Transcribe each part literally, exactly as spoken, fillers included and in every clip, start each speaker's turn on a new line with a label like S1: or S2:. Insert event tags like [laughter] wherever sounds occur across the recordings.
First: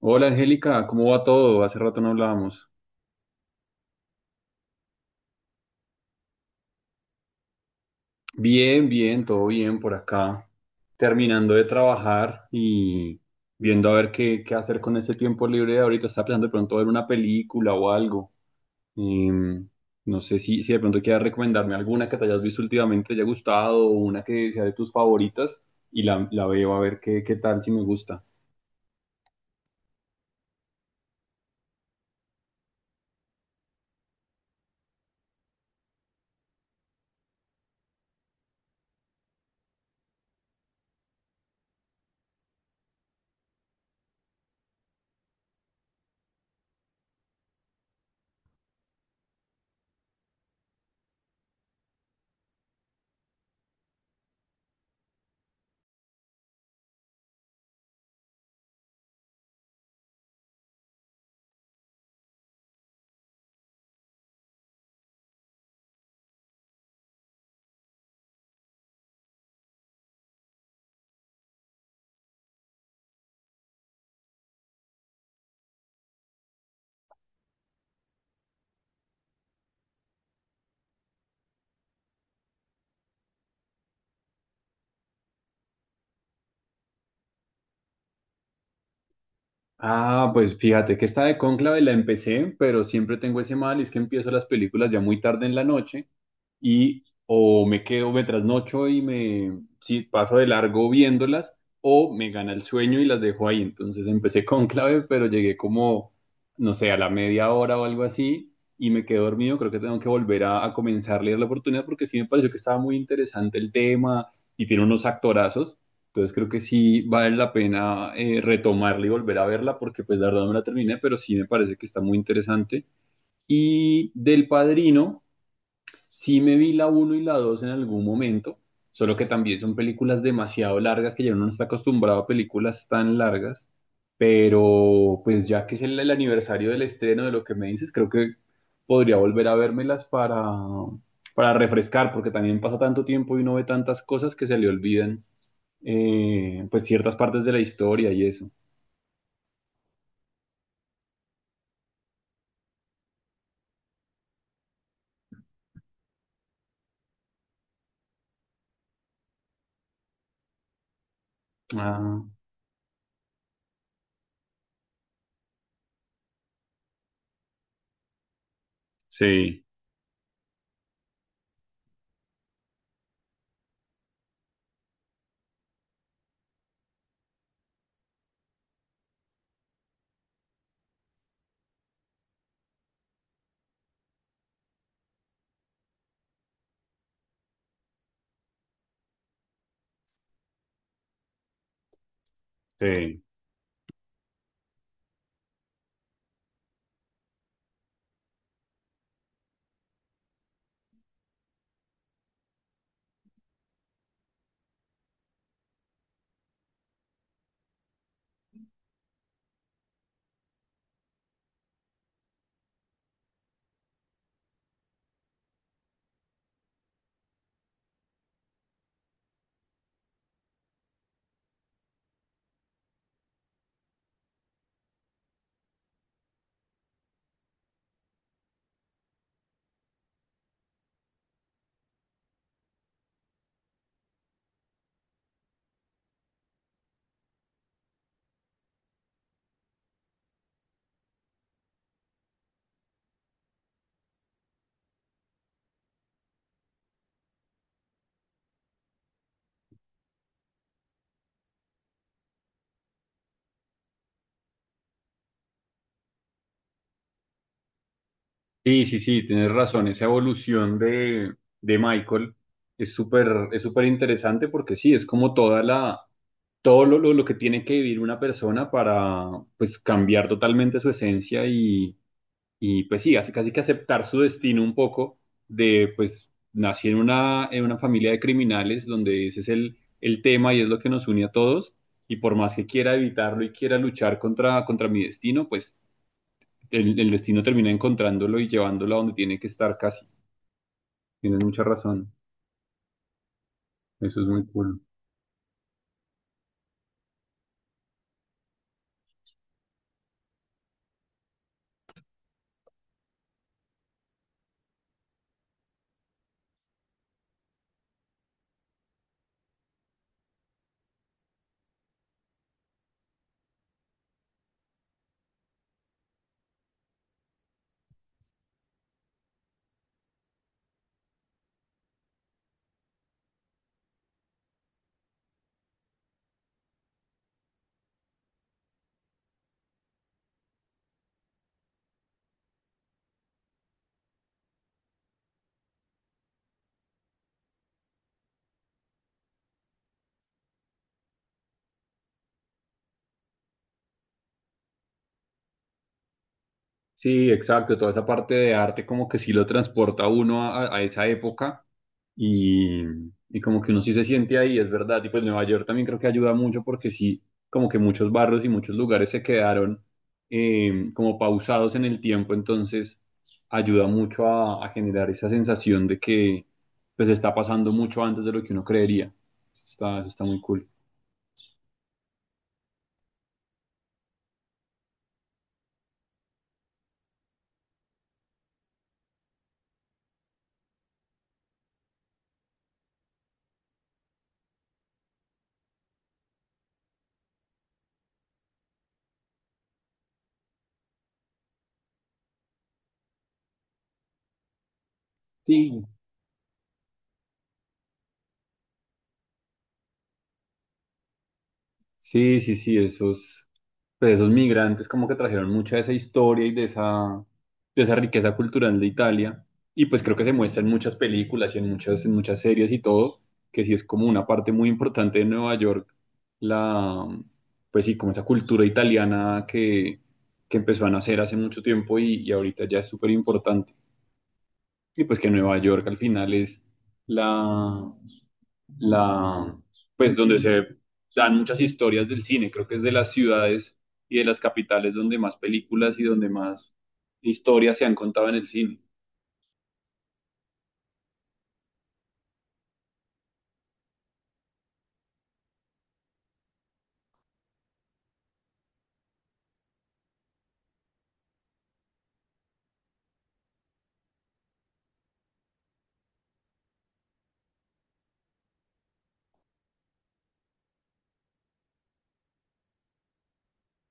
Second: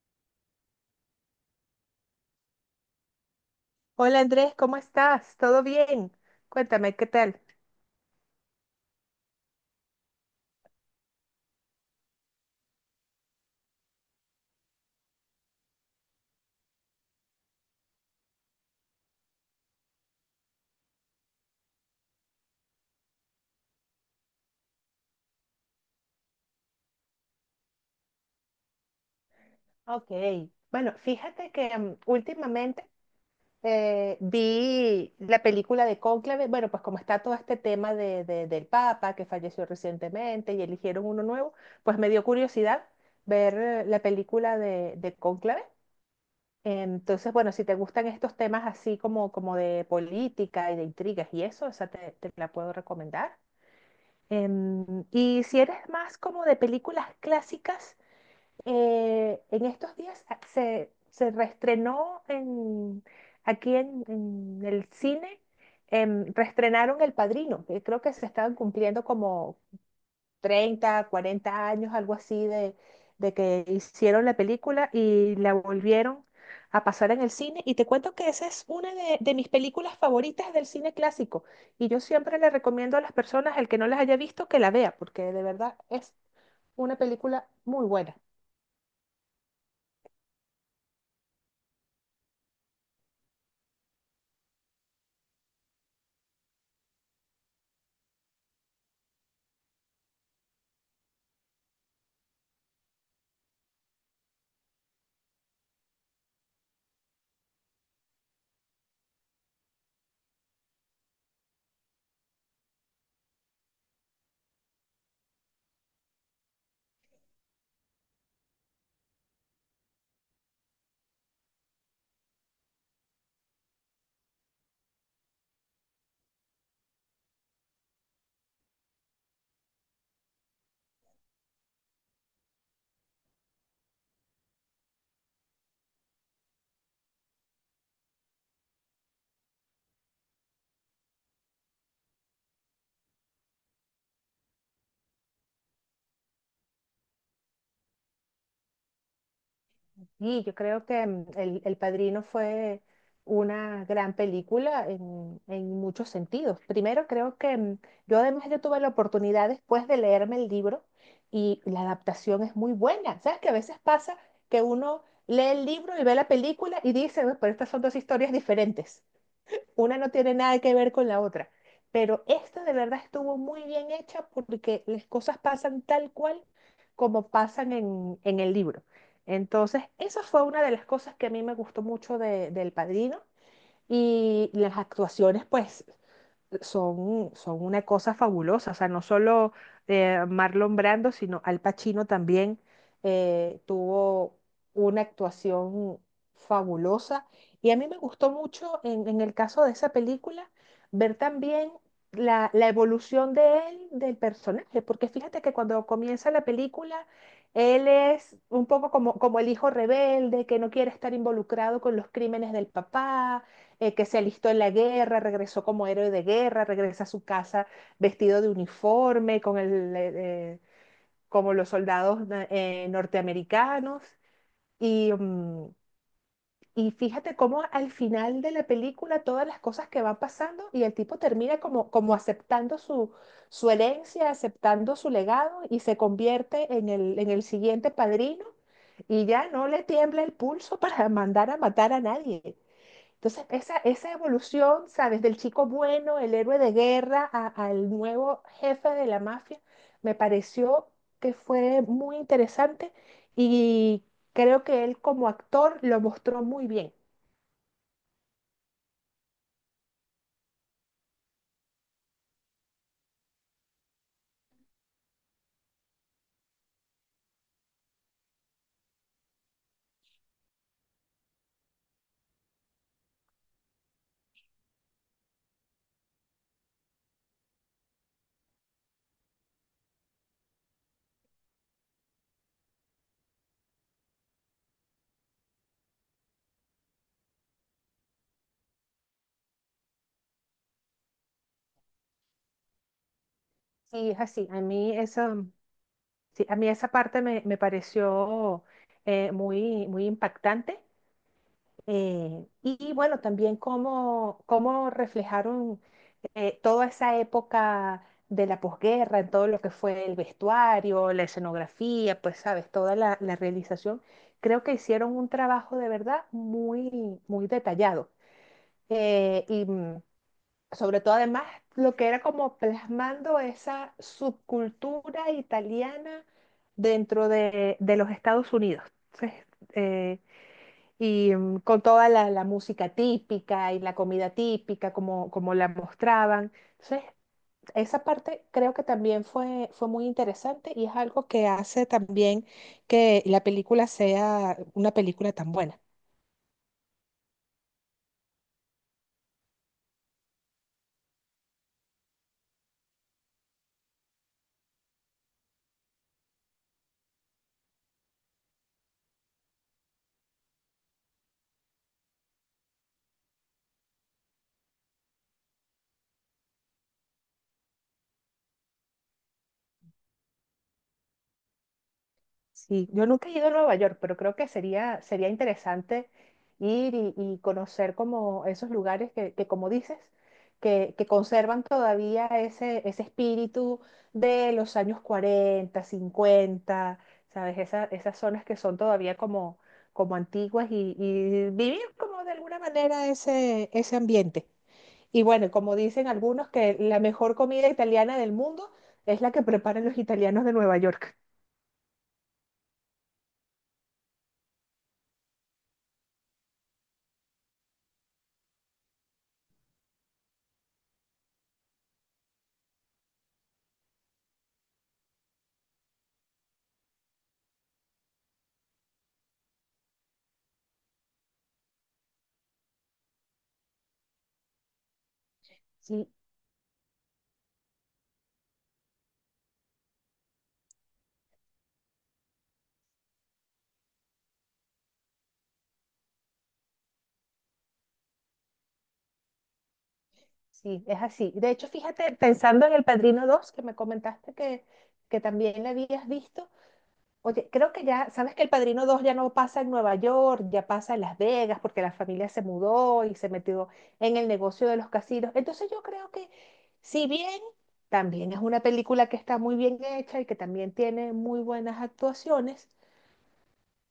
S1: Hola Angélica, ¿cómo va todo? Hace rato no hablábamos.
S2: Hola Andrés, ¿cómo estás? ¿Todo bien? Cuéntame, ¿qué tal?
S1: Bien, bien, todo bien por acá. Terminando de trabajar y viendo a ver qué, qué hacer con ese tiempo libre de ahorita. Estaba pensando de pronto ver una película o algo. Em, no sé si, si de pronto quieras recomendarme alguna que te hayas visto últimamente, te haya gustado, o una que sea de tus favoritas y la, la veo a ver qué, qué tal, si me gusta.
S2: Ok, bueno, fíjate que mm, últimamente eh, vi la película de Cónclave. Bueno, pues como está todo este tema de, de- del Papa que falleció recientemente y eligieron uno nuevo, pues me dio curiosidad ver eh, la película de, de Cónclave. Entonces, bueno, si te gustan estos temas así como, como de política y de intrigas y eso, o sea, te, te la puedo recomendar. Em, y si eres más como de películas clásicas, eh, en estos días a- se, se reestrenó en, aquí en, en el cine. Em, reestrenaron El Padrino, que creo que se estaban cumpliendo como, treinta, cuarenta años, algo así, de, de que hicieron la película y la volvieron a pasar en el cine. Y te cuento que esa es una de, de mis películas favoritas del cine clásico. Y yo siempre le recomiendo a las personas, el que no las haya visto, que la vea, porque de verdad es una película muy buena.
S1: Ah, pues fíjate que esta de Cónclave la empecé, pero siempre tengo ese mal, y es que empiezo las películas ya muy tarde en la noche y o me quedo, me trasnocho y me sí, paso de largo viéndolas o me gana el sueño y las dejo ahí. Entonces empecé con clave, pero llegué como, no sé, a la media hora o algo así y me quedé dormido. Creo que tengo que volver a, a comenzar a leer la oportunidad porque sí me pareció que estaba muy interesante el tema y tiene unos actorazos. Entonces creo que sí vale la pena eh, retomarla y volver a verla porque pues la verdad no me la terminé, pero sí me parece que está muy interesante. Y del Padrino, sí me vi la uno y la dos en algún momento, solo que también son películas demasiado largas que ya uno no está acostumbrado a películas tan largas, pero pues ya que es el, el aniversario del estreno de lo que me dices, creo que podría volver a vérmelas para, para refrescar, porque también pasa tanto tiempo y uno ve tantas cosas que se le olvidan, eh, pues ciertas partes de la historia y eso.
S2: Sí, yo creo que mm, El, El Padrino fue una gran película en, en muchos sentidos. Primero, creo que mm, yo además yo tuve la oportunidad después de leerme el libro y la
S1: Ah,
S2: adaptación es muy buena. ¿Sabes que a veces pasa que uno lee el libro y ve la película y dice, "Uy, pero estas son dos historias diferentes"?
S1: sí,
S2: Una no tiene nada que ver con la otra. Pero esta de verdad estuvo muy bien hecha porque las cosas pasan tal cual como pasan en, en el libro. Entonces, esa fue una de las cosas que a mí me gustó mucho de, del Padrino. Y las actuaciones, pues, son, son una cosa fabulosa. O sea, no solo eh, Marlon Brando, sino Al Pacino también
S1: sí.
S2: eh, tuvo una actuación fabulosa. Y a mí me gustó mucho en, en el caso de esa película ver también la, la evolución de él, del personaje, porque fíjate que cuando comienza la película... Él es un poco como, como el hijo rebelde que no quiere estar involucrado con los crímenes del papá, eh, que se alistó en la guerra, regresó como héroe de guerra, regresa a su casa vestido de uniforme, con el, eh, eh, como los soldados na- eh, norteamericanos. Y, mm, y fíjate cómo al final de la película todas las cosas que van pasando y el tipo termina como, como aceptando su, su herencia, aceptando su legado y se convierte en el, en el siguiente padrino. Y ya no le tiembla el pulso [laughs] para mandar a matar a nadie. Entonces, esa, esa evolución, ¿sabes? Del chico bueno, el héroe de guerra, a- al nuevo jefe de la mafia, me pareció que fue muy interesante y creo que él como actor lo mostró muy bien.
S1: Sí, sí, sí, tienes razón. Esa evolución de, de Michael es súper, es súper interesante porque sí, es como toda la, todo lo, lo, lo que tiene que vivir una persona para pues cambiar totalmente su esencia y, y pues sí, así casi que aceptar su destino un poco de pues nací en una, en una familia de criminales donde ese es el, el tema y es lo que nos une a todos y por más que quiera evitarlo y quiera luchar contra, contra mi destino, pues el, el destino termina encontrándolo y llevándolo a donde tiene que estar casi. Tienes mucha razón.
S2: Sí, es
S1: Eso es muy
S2: así. A
S1: cool.
S2: mí esa, sí, a mí esa parte me, me pareció eh, muy, muy impactante. Eh, y, y bueno, también cómo, cómo reflejaron eh, toda esa época de la posguerra, en todo lo que fue el vestuario, la escenografía, pues sabes, toda la, la realización. Creo que hicieron un trabajo de verdad muy, muy detallado. Eh, y, mm, sobre todo además lo que era como plasmando esa subcultura italiana dentro de, de los Estados Unidos. Entonces, eh, y mm, con toda la, la música típica y la comida típica, como, como la mostraban. Entonces, esa parte creo que también fue, fue muy interesante y es algo que hace también que la película sea una película tan buena.
S1: Sí, exacto. Toda esa parte de arte como que sí lo transporta a uno a, a esa época y, y como que uno sí se siente ahí, es verdad. Y pues Nueva York también creo que ayuda mucho porque sí, como que muchos barrios y muchos lugares se quedaron, eh, como pausados en el tiempo, entonces ayuda mucho a, a generar esa sensación de que pues está pasando mucho antes de lo que uno creería. Eso está, eso está muy cool.
S2: Sí, yo nunca he ido a Nueva York, pero creo que sería, sería interesante ir y, y conocer como esos lugares que, que como dices, que, que conservan todavía ese, ese espíritu de los años cuarenta cincuenta, ¿sabes? Esa- esas zonas que son todavía como, como antiguas y, y vivir como de alguna manera ese, ese ambiente. Y bueno, como
S1: Sí,
S2: dicen algunos, que la mejor comida italiana del mundo es la que preparan los italianos de Nueva York.
S1: sí, sí, sí, esos, pues esos migrantes como que trajeron mucha de esa historia y de esa, de esa riqueza cultural de Italia. Y pues creo que se muestra en muchas películas y en muchas, en muchas series y todo, que sí es como una parte muy importante de Nueva York, la, pues sí, como esa cultura italiana que, que empezó a nacer hace mucho tiempo y, y ahorita ya es súper importante. Y pues que Nueva York al
S2: Sí,
S1: final es la, la, pues donde se dan muchas historias del cine. Creo que es de las ciudades y de las capitales donde más películas y donde más historias se han contado en el cine.
S2: sí, es así. De hecho, fíjate, pensando en El Padrino dos que me comentaste que, que también la habías visto. Oye, creo que ya, sabes que El Padrino dos ya no pasa en Nueva York, ya pasa en Las Vegas, porque la familia se mudó y se metió en el negocio de los casinos. Entonces yo creo que, si bien también es una película que está muy bien hecha y que también tiene muy buenas actuaciones,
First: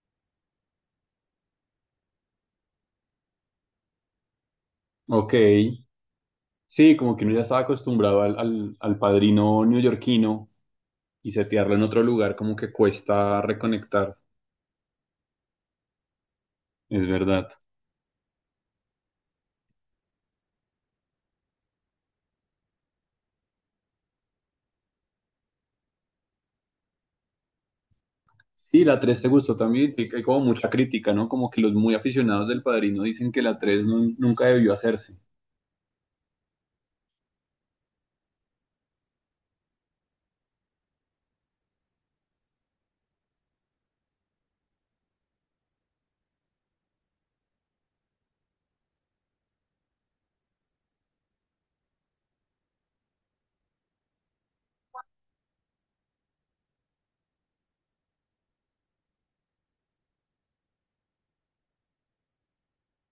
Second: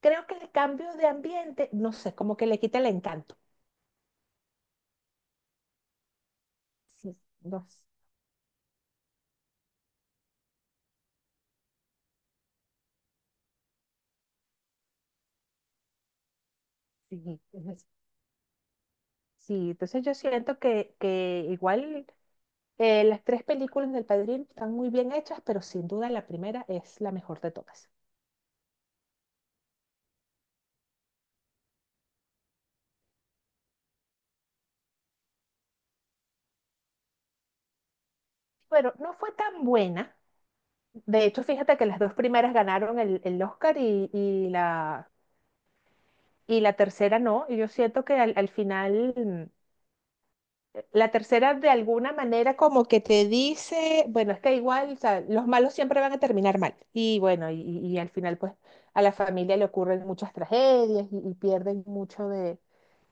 S2: creo que el cambio de ambiente, no sé, como que le quita el encanto.
S1: Ok, sí, como
S2: Sí,
S1: que uno ya estaba
S2: no sé.
S1: acostumbrado al, al, al padrino neoyorquino y setearlo en otro lugar como que cuesta reconectar, es
S2: Sí,
S1: verdad.
S2: [laughs] sí, entonces yo siento que, que igual eh, las tres películas del Padrino están muy bien hechas, pero sin duda la primera es la mejor de todas.
S1: Sí, la tres te gustó también, sí que hay como mucha crítica, ¿no? Como que los muy aficionados del padrino dicen que la tres nun- nunca debió hacerse.
S2: Pero no fue tan buena. De hecho, fíjate que las dos primeras ganaron el, el Oscar y, y la, y la tercera no. Y yo siento que al, al final la tercera de alguna manera como que te dice, bueno, es que igual, o sea, los malos siempre van a terminar mal. Y bueno, y, y al final pues a la familia le ocurren muchas tragedias y, y pierden mucho de,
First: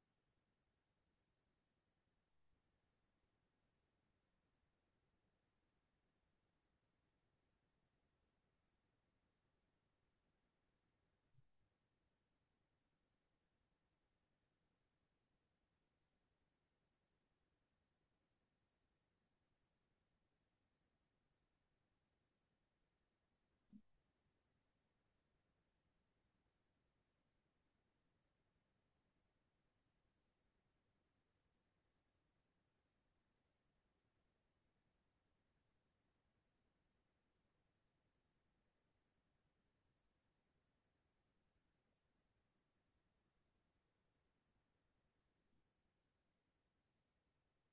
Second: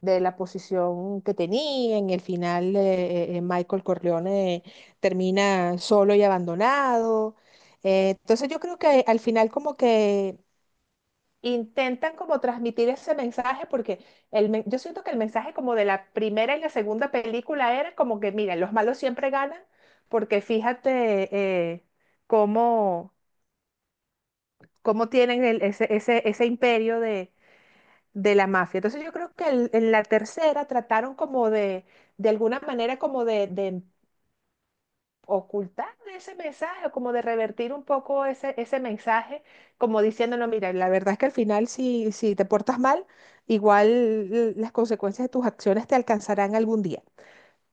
S2: de la posición que tenía. En el final eh, eh, Michael Corleone termina solo y abandonado. Eh, entonces yo creo que al final como que intentan como transmitir ese mensaje porque el, men- yo siento que el mensaje como de la primera y la segunda película era como que, miren, los malos siempre ganan porque fíjate eh, cómo, cómo tienen el- ese, ese, ese imperio de, de la mafia. Entonces yo creo que el- en la tercera trataron como de, de alguna manera como de, de ocultar ese mensaje o como de revertir un poco ese, ese mensaje, como diciéndolo, mira, la verdad es que al final si, si te portas mal, igual l- las consecuencias de tus acciones te alcanzarán algún día.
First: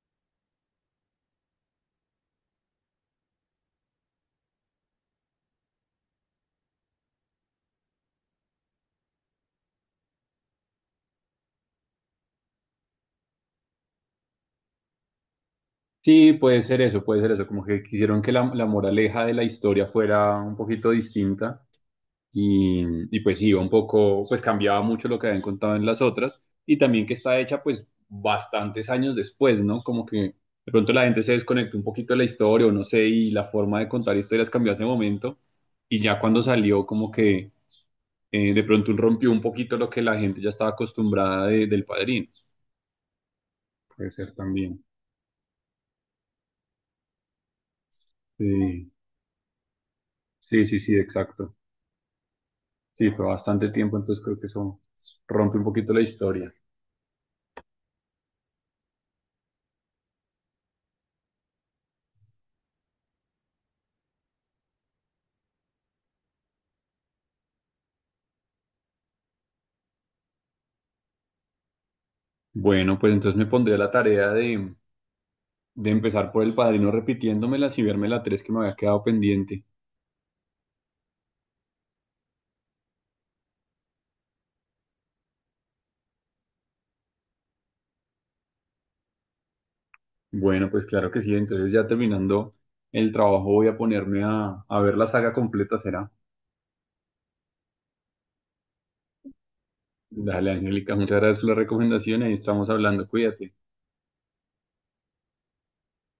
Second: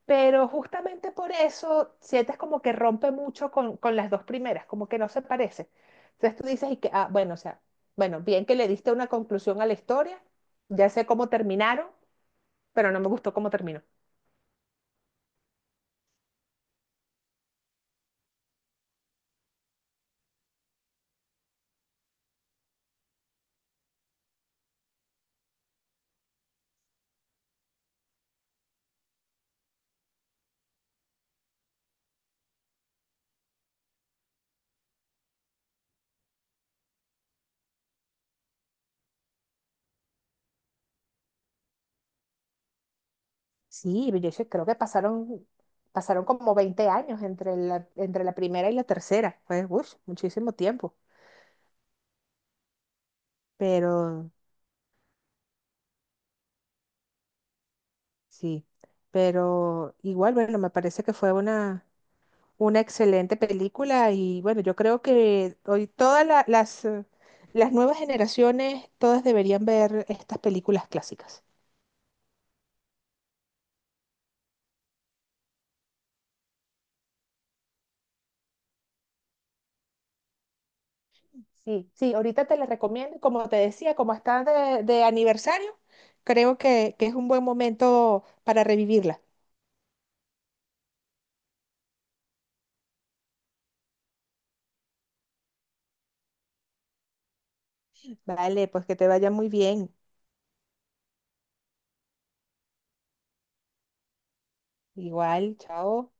S2: Pero justamente por eso sientes como que rompe mucho con, con las dos primeras, como que no se parece. Entonces tú dices, y que, ah, bueno, o sea, bueno, bien que le diste una conclusión a la historia, ya sé cómo terminaron, pero no me gustó cómo terminó.
S1: Sí, puede ser eso, puede ser eso, como que quisieron que la, la moraleja de la historia fuera un poquito distinta y, y pues iba un poco, pues cambiaba mucho lo que habían contado en las otras y también que está hecha pues bastantes años después, ¿no? Como que de pronto la gente se desconectó un poquito de la historia o no sé, y la forma de contar historias cambió hace momento y ya cuando salió como que, eh, de pronto rompió un poquito lo que la gente ya estaba acostumbrada de- del Padrino. Puede
S2: Sí, yo
S1: ser
S2: sé- creo que
S1: también.
S2: pasaron, pasaron como veinte años entre la, entre la primera y la
S1: Sí,
S2: tercera. Fue, uff, muchísimo
S1: sí, sí, sí,
S2: tiempo.
S1: exacto. Sí, fue bastante tiempo, entonces
S2: Pero
S1: creo que eso rompe un poquito la historia.
S2: sí, pero igual, bueno, me parece que fue una, una excelente película y bueno, yo creo que hoy todas la- las, eh, las nuevas generaciones, todas deberían ver estas películas clásicas.
S1: Bueno, pues entonces me pondré a la tarea de, de empezar por El Padrino repitiéndomelas y verme la tres que me había quedado pendiente.
S2: Sí, sí, ahorita te las recomiendo, y como te decía, como está de, de aniversario, creo que, que es un buen momento para revivirla.
S1: Bueno, pues claro que sí, entonces ya terminando el trabajo voy a ponerme a, a ver la saga completa, será.
S2: Vale, pues que te vaya muy bien.
S1: Dale, Angélica, muchas gracias por la recomendación y ahí estamos hablando, cuídate.
S2: Igual, chao.